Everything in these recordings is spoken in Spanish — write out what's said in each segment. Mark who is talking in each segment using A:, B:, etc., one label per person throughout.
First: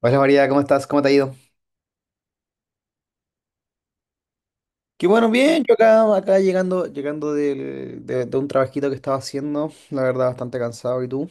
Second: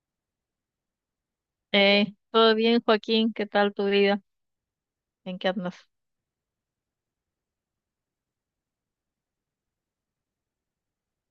A: Hola María, ¿cómo estás? ¿Cómo te ha ido?
B: Hey, ¿todo bien, Joaquín? ¿Qué tal tu vida?
A: Qué bueno,
B: ¿En qué
A: bien, yo
B: andas?
A: acá llegando, de un trabajito que estaba haciendo, la verdad, bastante cansado. ¿Y tú?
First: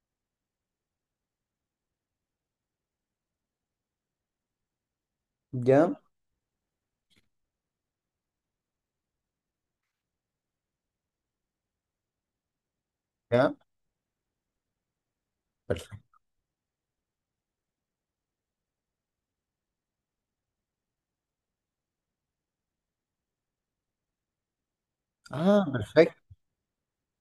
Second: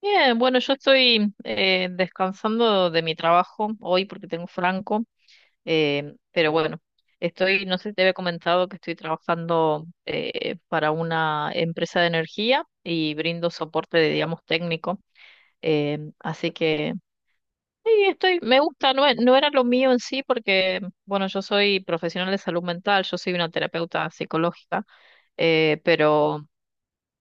B: Bien, bueno, yo estoy descansando de mi trabajo hoy porque tengo franco,
A: ¿Ya?
B: pero bueno, estoy, no sé si te había comentado que estoy trabajando para una empresa de energía y brindo
A: Ya,
B: soporte, digamos, técnico,
A: perfecto.
B: así que sí, estoy, me gusta, no, no era lo mío en sí porque, bueno, yo soy profesional de salud mental, yo soy una terapeuta psicológica,
A: Ah, perfecto,
B: pero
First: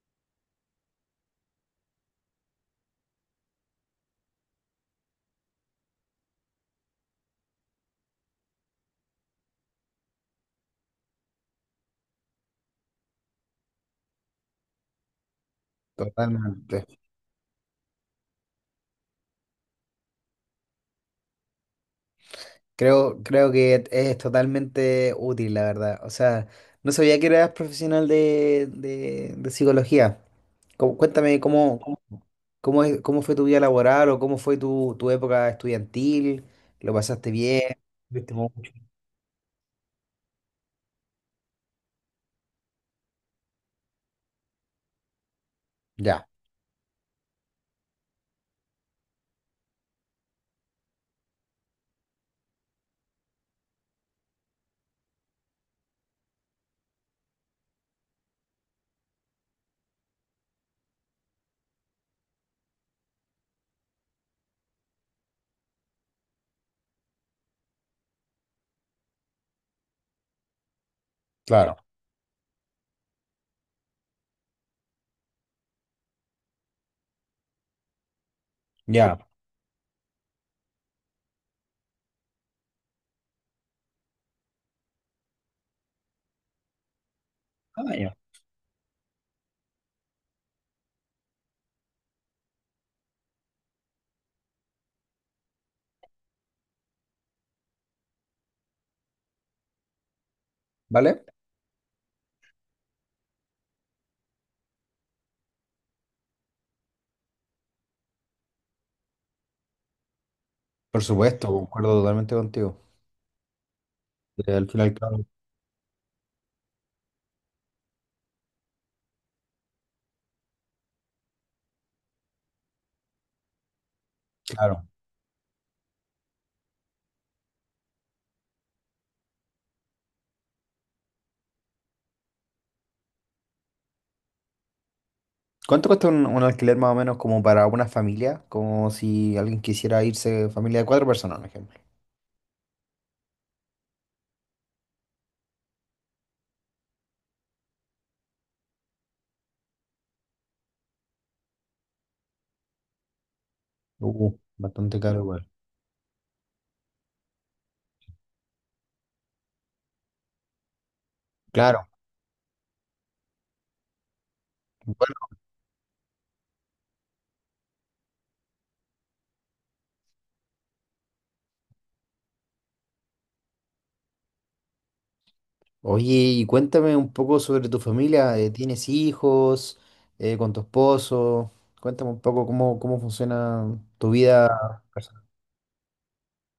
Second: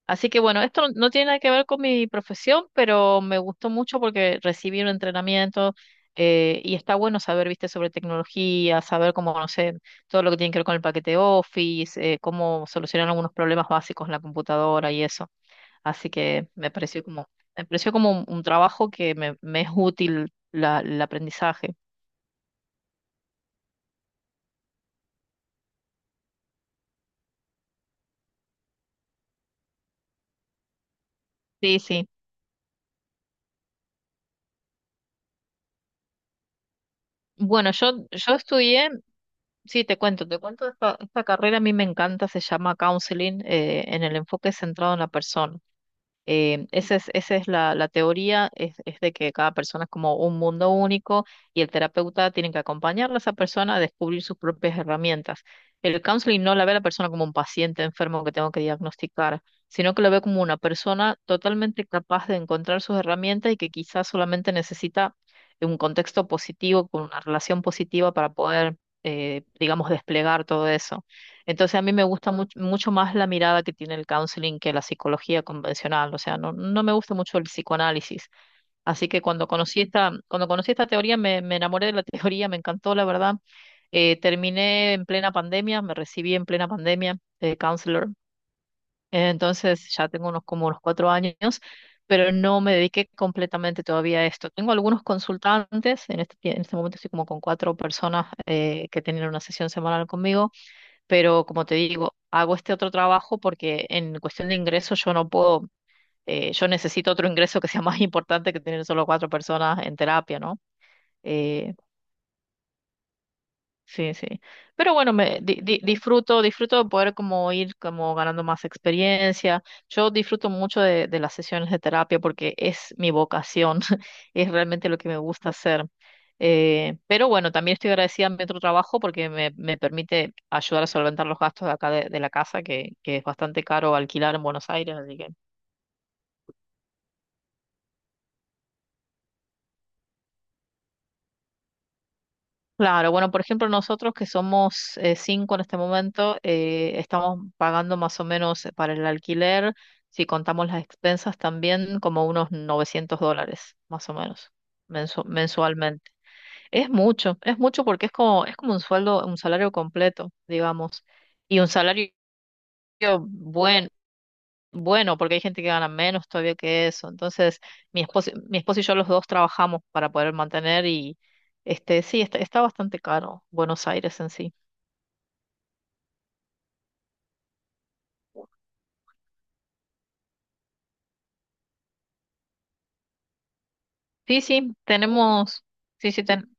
B: así que bueno, esto no tiene nada que ver con mi profesión, pero me gustó mucho porque recibí un entrenamiento y está bueno saber, viste, sobre tecnología, saber cómo, no sé, todo lo que tiene que ver con el paquete Office, cómo solucionar algunos problemas básicos en la computadora y eso. Así que
A: totalmente.
B: me pareció como un trabajo que me es útil el aprendizaje.
A: Creo que es totalmente útil, la verdad. O sea, no sabía que eras profesional de psicología. Cuéntame cómo,
B: Sí,
A: cómo,
B: sí.
A: cómo es- cómo fue tu vida laboral o cómo fue tu época estudiantil. ¿Lo pasaste bien?
B: Bueno,
A: ¿Viste
B: yo
A: mucho?
B: estudié. Sí, te cuento esta carrera a mí me encanta, se llama counseling, en el enfoque centrado en la persona.
A: Ya,
B: Esa es la teoría, es de que cada persona es como un mundo único y el terapeuta tiene que acompañar a esa persona a descubrir sus propias herramientas. El counseling no la ve a la persona como un paciente enfermo que tengo que diagnosticar, sino que lo ve como una persona totalmente capaz de encontrar sus herramientas y que quizás solamente necesita un contexto positivo, con una relación positiva para poder, digamos, desplegar todo eso. Entonces
A: claro,
B: a mí me gusta mucho más la mirada que tiene el counseling que la psicología convencional, o sea, no me gusta mucho el psicoanálisis. Así
A: ya.
B: que cuando conocí esta teoría me enamoré de la teoría, me encantó, la verdad. Terminé en plena pandemia, me recibí en plena pandemia de counselor. Entonces ya tengo unos como unos 4 años, pero no me dediqué completamente todavía a esto. Tengo algunos consultantes, en este momento estoy como con cuatro personas que tienen una sesión semanal conmigo,
A: ¿Vale?
B: pero como te digo, hago este otro trabajo porque en cuestión de ingresos yo no puedo, yo necesito otro ingreso que sea más importante que tener solo cuatro personas en terapia, ¿no?
A: Por supuesto,
B: Eh,
A: concuerdo totalmente contigo.
B: Sí, sí.
A: Al final,
B: Pero bueno,
A: claro.
B: disfruto, disfruto de poder como ir como ganando más experiencia. Yo disfruto mucho de las sesiones de terapia porque es mi vocación, es
A: Claro.
B: realmente lo que me gusta hacer. Pero bueno, también estoy agradecida a mi otro trabajo porque me permite ayudar a solventar los gastos de acá de la casa, que es bastante caro alquilar en Buenos Aires, así que
A: ¿Cuánto cuesta un alquiler más o menos como para una familia? Como si alguien quisiera irse, familia de cuatro personas, por ejemplo.
B: claro, bueno, por ejemplo, nosotros que somos cinco en este momento, estamos pagando más o menos para el alquiler, si contamos las expensas también, como unos $900, más o menos,
A: Bastante caro igual.
B: mensualmente. Es mucho porque es como un sueldo, un salario completo, digamos, y un
A: Claro.
B: salario bueno,
A: Bueno,
B: bueno, porque hay gente que gana menos todavía que eso. Entonces, mi esposo y yo los dos trabajamos para poder mantener y este, sí, está, está bastante caro Buenos Aires en sí.
A: oye, y cuéntame un poco sobre tu familia. ¿Tienes hijos? ¿Con tu esposo? Cuéntame un poco cómo funciona tu
B: Sí,
A: vida.
B: sí, tenemos, sí, sí, ten-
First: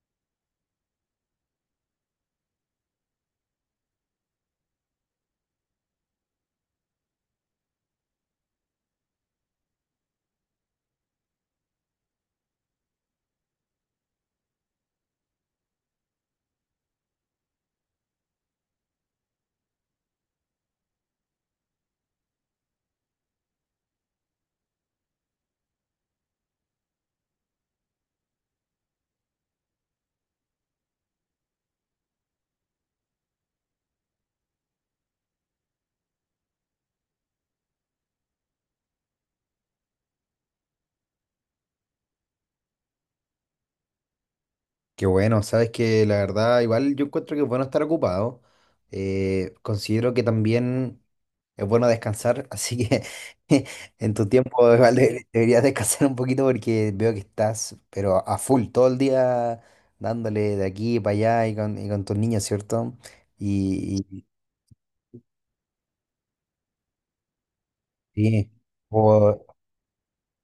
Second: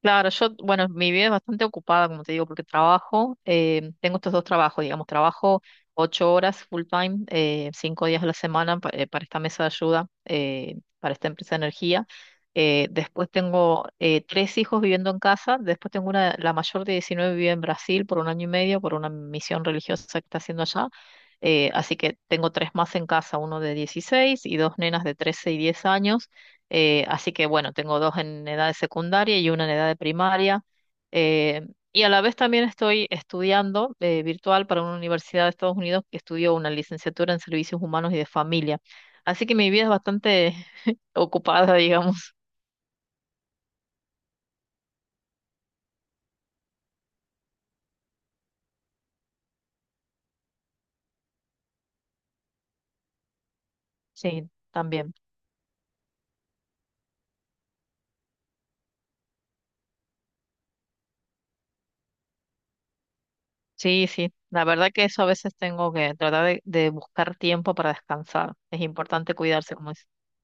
B: Claro, yo, bueno, mi vida es bastante ocupada, como te digo, porque trabajo, tengo estos dos trabajos, digamos, trabajo 8 horas full time, 5 días a la semana para esta mesa de ayuda, para esta empresa de energía. Después tengo tres hijos viviendo en casa, después tengo una, la mayor de 19 vive en Brasil por un año y medio, por una misión religiosa que está haciendo allá. Así que tengo tres más en casa, uno de 16 y dos nenas de 13 y 10 años. Así que bueno, tengo dos en edad de secundaria y una en edad de primaria. Eh, y a la vez también estoy estudiando virtual para una universidad de Estados Unidos que estudió una licenciatura en servicios humanos y de familia. Así que mi vida es bastante ocupada, digamos.
A: Qué bueno, sabes que la verdad, igual yo encuentro que es bueno estar ocupado. Considero que también es bueno descansar, así que en tu
B: Sí,
A: tiempo igual
B: también.
A: deberías descansar un poquito porque veo que estás, pero a full todo el día dándole de aquí para allá y con, tus niños, ¿cierto?
B: Sí,
A: Y,
B: sí. La verdad que eso a veces tengo que tratar de buscar tiempo para
A: y- sí.
B: descansar. Es importante cuidarse, como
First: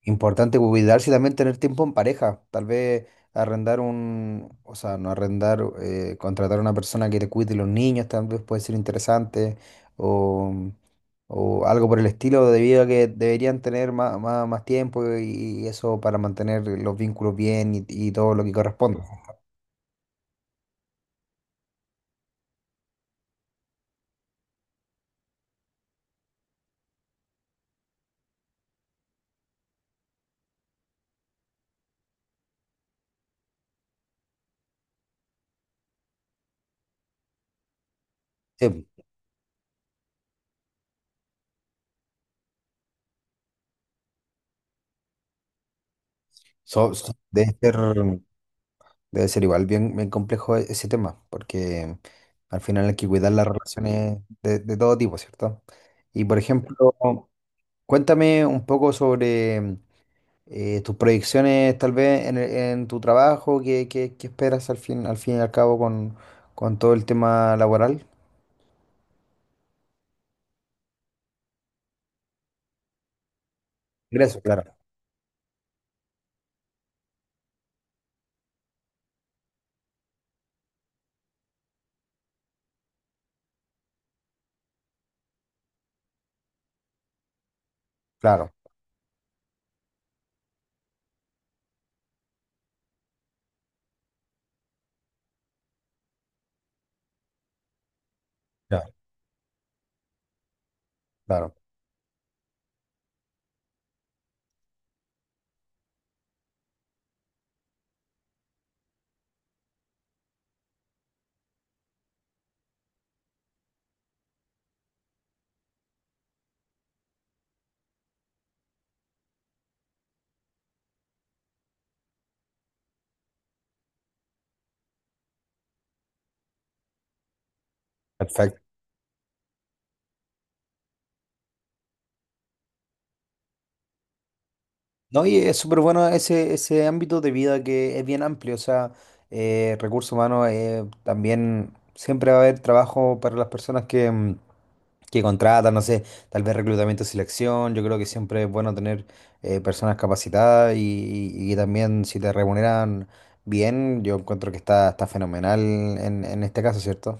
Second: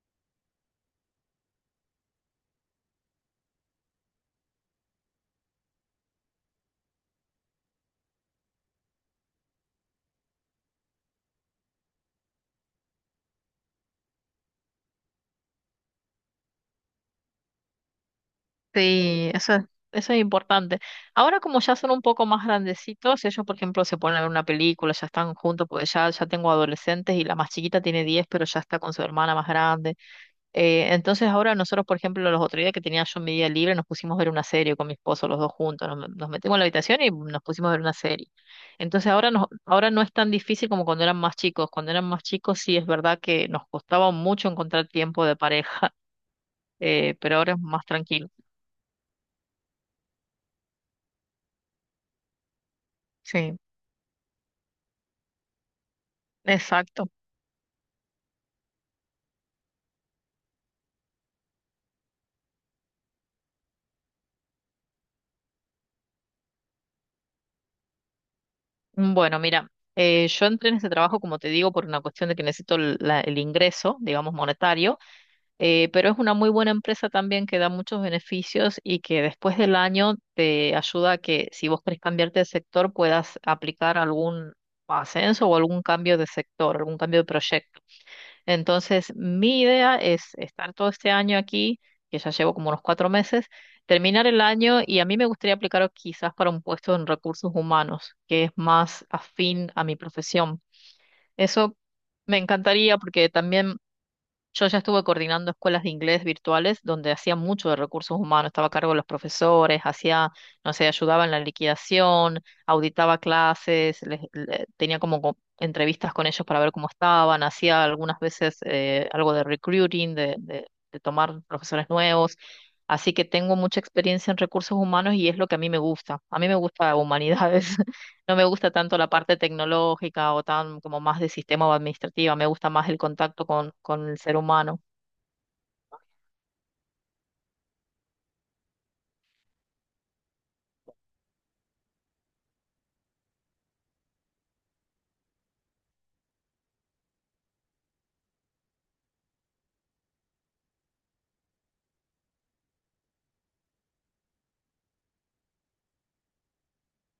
A: Importante cuidarse y también tener tiempo en pareja. Tal vez arrendar un, o sea, no arrendar, contratar a una persona que te cuide los niños, tal vez puede ser interesante o, o algo por el estilo, debido a que deberían tener más, más tiempo y, eso para mantener los vínculos bien y todo lo que corresponde.
B: sí, eso es importante. Ahora como ya son un poco más grandecitos, ellos por ejemplo se ponen a ver una película, ya están juntos, porque ya tengo adolescentes y la más chiquita tiene 10, pero ya está con su hermana más grande. Entonces ahora nosotros, por ejemplo, los otros días que tenía yo mi día libre, nos pusimos a ver una serie con mi esposo, los dos juntos, nos metimos en la habitación y nos pusimos a ver una serie.
A: Sí,
B: Entonces ahora, ahora no es tan difícil como cuando eran más chicos. Cuando eran más chicos sí es verdad que nos costaba mucho encontrar tiempo de pareja,
A: so- so-
B: pero ahora
A: debe
B: es
A: ser,
B: más tranquilo.
A: debe ser igual bien, bien complejo ese tema, porque al final hay que cuidar las
B: Sí.
A: relaciones de todo tipo, ¿cierto? Y por ejemplo...
B: Exacto.
A: Cuéntame un poco sobre tus proyecciones, tal vez en tu trabajo, qué esperas al fin y al cabo con, todo el tema laboral.
B: Bueno, mira, yo entré en ese trabajo, como te digo, por una cuestión de que necesito el ingreso, digamos,
A: Ingreso, claro,
B: monetario, pero es una muy buena empresa también que da muchos beneficios y que después del año te ayuda a que si vos querés cambiarte de sector puedas aplicar algún ascenso o algún cambio de sector, algún cambio de proyecto.
A: claro,
B: Entonces, mi idea es estar todo este año aquí, que ya llevo como unos 4 meses, terminar el año y a mí me gustaría aplicar quizás para un puesto en recursos humanos, que es
A: ya,
B: más afín a mi profesión.
A: claro,
B: Eso me encantaría porque también yo ya estuve coordinando escuelas de inglés virtuales donde hacía mucho de recursos humanos, estaba a cargo de los profesores, hacía, no sé, ayudaba en la liquidación, auditaba clases, tenía como entrevistas con ellos para ver cómo estaban, hacía algunas veces algo de recruiting, de tomar profesores nuevos. Así que tengo mucha experiencia en recursos humanos y es lo que a mí me gusta. A mí me gusta humanidades. No me
A: perfecto.
B: gusta tanto la parte tecnológica o tan como más de sistema o administrativa, me gusta más el contacto con el ser humano.
A: No, y es súper bueno ese ámbito de vida que es bien amplio, o sea, recursos humanos, también siempre va a haber trabajo para las personas que contrata, no sé, tal vez reclutamiento y selección. Yo creo que siempre es bueno tener personas capacitadas y también si te remuneran bien, yo encuentro que está, fenomenal en este caso, ¿cierto?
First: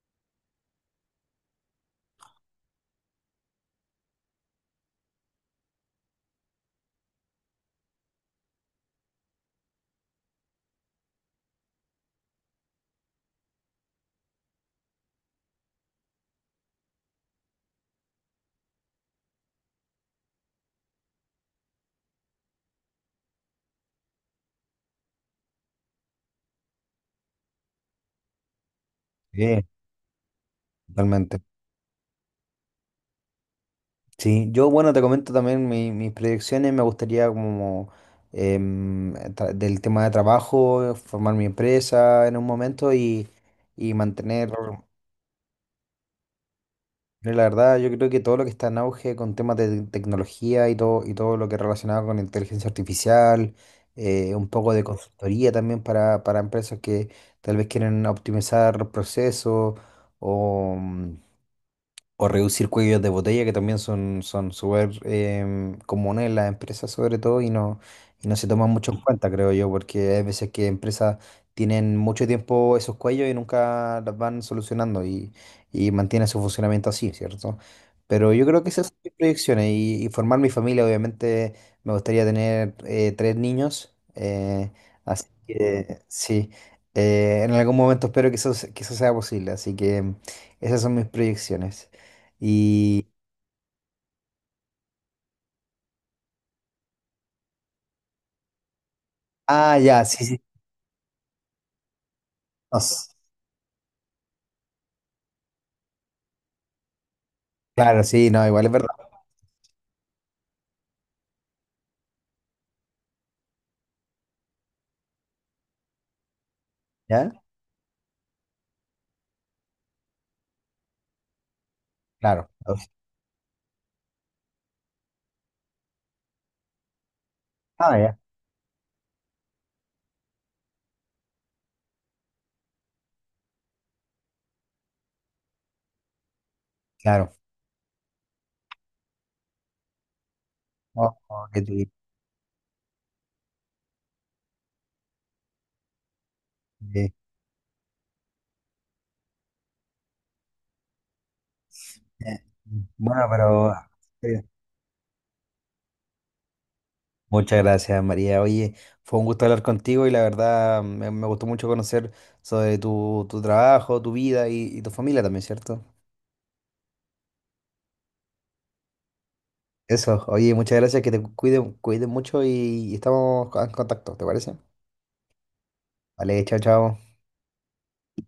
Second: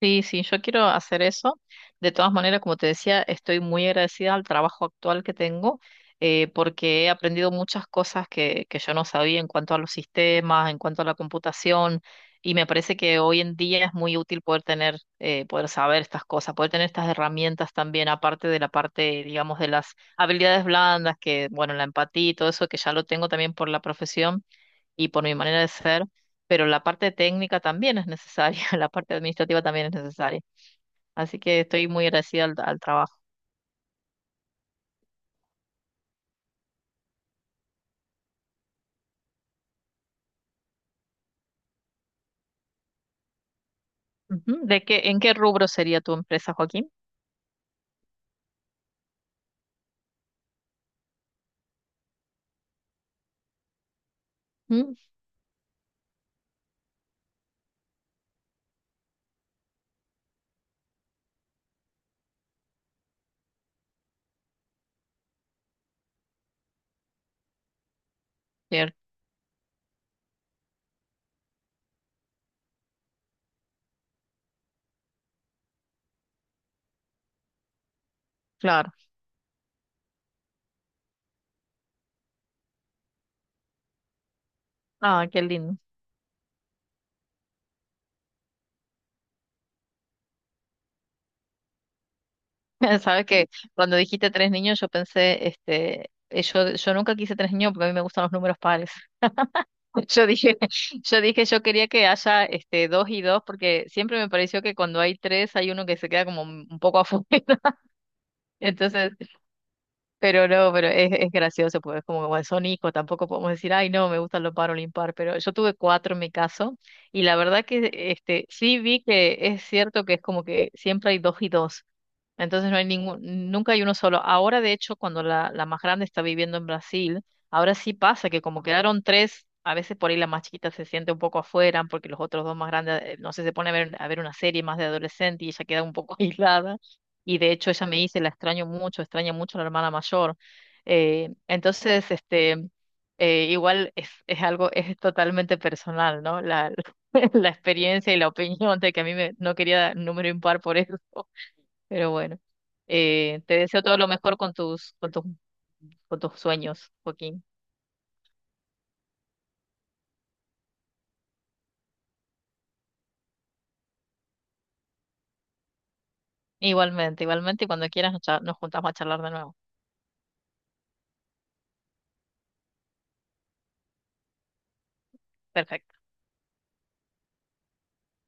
B: Sí, sí, yo quiero hacer eso. De todas maneras, como te decía, estoy muy agradecida al trabajo actual que tengo, porque he aprendido muchas cosas que yo no sabía en cuanto a los sistemas, en cuanto a la computación, y me parece que hoy en día es muy útil poder tener, poder saber estas cosas, poder tener estas herramientas también, aparte de la parte, digamos, de las habilidades blandas, que, bueno, la empatía y todo eso, que ya lo tengo también por la profesión y por mi manera de ser, pero la parte técnica también es necesaria, la parte administrativa
A: Sí,
B: también es necesaria. Así
A: totalmente.
B: que estoy muy agradecida al trabajo.
A: Sí, yo bueno, te comento también mis proyecciones, me gustaría como del tema de trabajo, formar mi empresa en un momento y, mantener.
B: Ujú. ¿En qué rubro sería tu empresa, Joaquín?
A: Mira, la verdad, yo creo que todo lo que está en auge con temas de tecnología y todo, lo que relacionado con inteligencia artificial, un poco de
B: Mm,
A: consultoría también para empresas que tal vez quieren optimizar procesos o, mm, o reducir cuellos de botella, que también son, súper comunes en las empresas sobre todo y no se toman mucho
B: bien.
A: en cuenta, creo yo, porque hay veces que empresas tienen mucho tiempo esos cuellos y nunca las van solucionando y, mantienen su funcionamiento así, ¿cierto? Pero yo creo que esas
B: Claro.
A: son mis proyecciones y formar mi familia, obviamente me gustaría tener tres niños, así
B: Ah, qué lindo.
A: que sí, en algún momento espero que que eso sea posible, así que esas son mis proyecciones. Y.
B: Sabes que cuando dijiste tres niños, yo pensé, este, yo nunca quise tres niños porque a mí me gustan los números pares.
A: Ah, ya, sí,
B: Yo
A: sí.
B: dije, yo dije, yo quería que haya
A: No
B: este dos
A: s-
B: y dos, porque siempre me pareció que cuando hay tres hay uno que se queda como un poco afuera.
A: claro, sí, no, igual es verdad.
B: Entonces, pero no, pero es gracioso, pues como, como bueno, son hijos, tampoco podemos decir, ay, no, me gustan los par o el impar, pero yo tuve cuatro en mi caso, y
A: ¿Ya?
B: la verdad que este, sí vi que es cierto que es como que siempre hay dos y dos,
A: Claro.
B: entonces no hay ningún, nunca hay uno solo. Ahora, de hecho, cuando la más grande está viviendo en Brasil, ahora sí
A: Ah, ya,
B: pasa que como quedaron tres, a veces por ahí la más chiquita se siente un poco afuera, porque los otros dos más grandes, no sé, se pone a ver una serie más de adolescente y ella queda un poco aislada.
A: claro.
B: Y de hecho ella me dice, la extraño mucho, extraña mucho a la hermana mayor.
A: Oh,
B: Eh,
A: oh, qué triste.
B: entonces, este, Igual es algo, es totalmente personal, ¿no? La,
A: Eh,
B: la experiencia y la opinión de que a mí me, no quería número impar por eso. Pero
A: eh,
B: bueno,
A: Bueno,
B: te
A: pero.
B: deseo todo lo mejor
A: Eh,
B: con tus, con tus, con tus sueños, Joaquín.
A: Muchas gracias, María. Oye, fue un gusto hablar contigo y la verdad me gustó mucho conocer sobre tu, trabajo, tu vida y tu familia también, ¿cierto?
B: Igualmente, igualmente, y cuando quieras nos, nos juntamos a charlar de nuevo.
A: Eso, oye, muchas gracias, que te cuiden mucho y estamos en contacto, ¿te parece?
B: Perfecto.
A: Vale, chao, chao.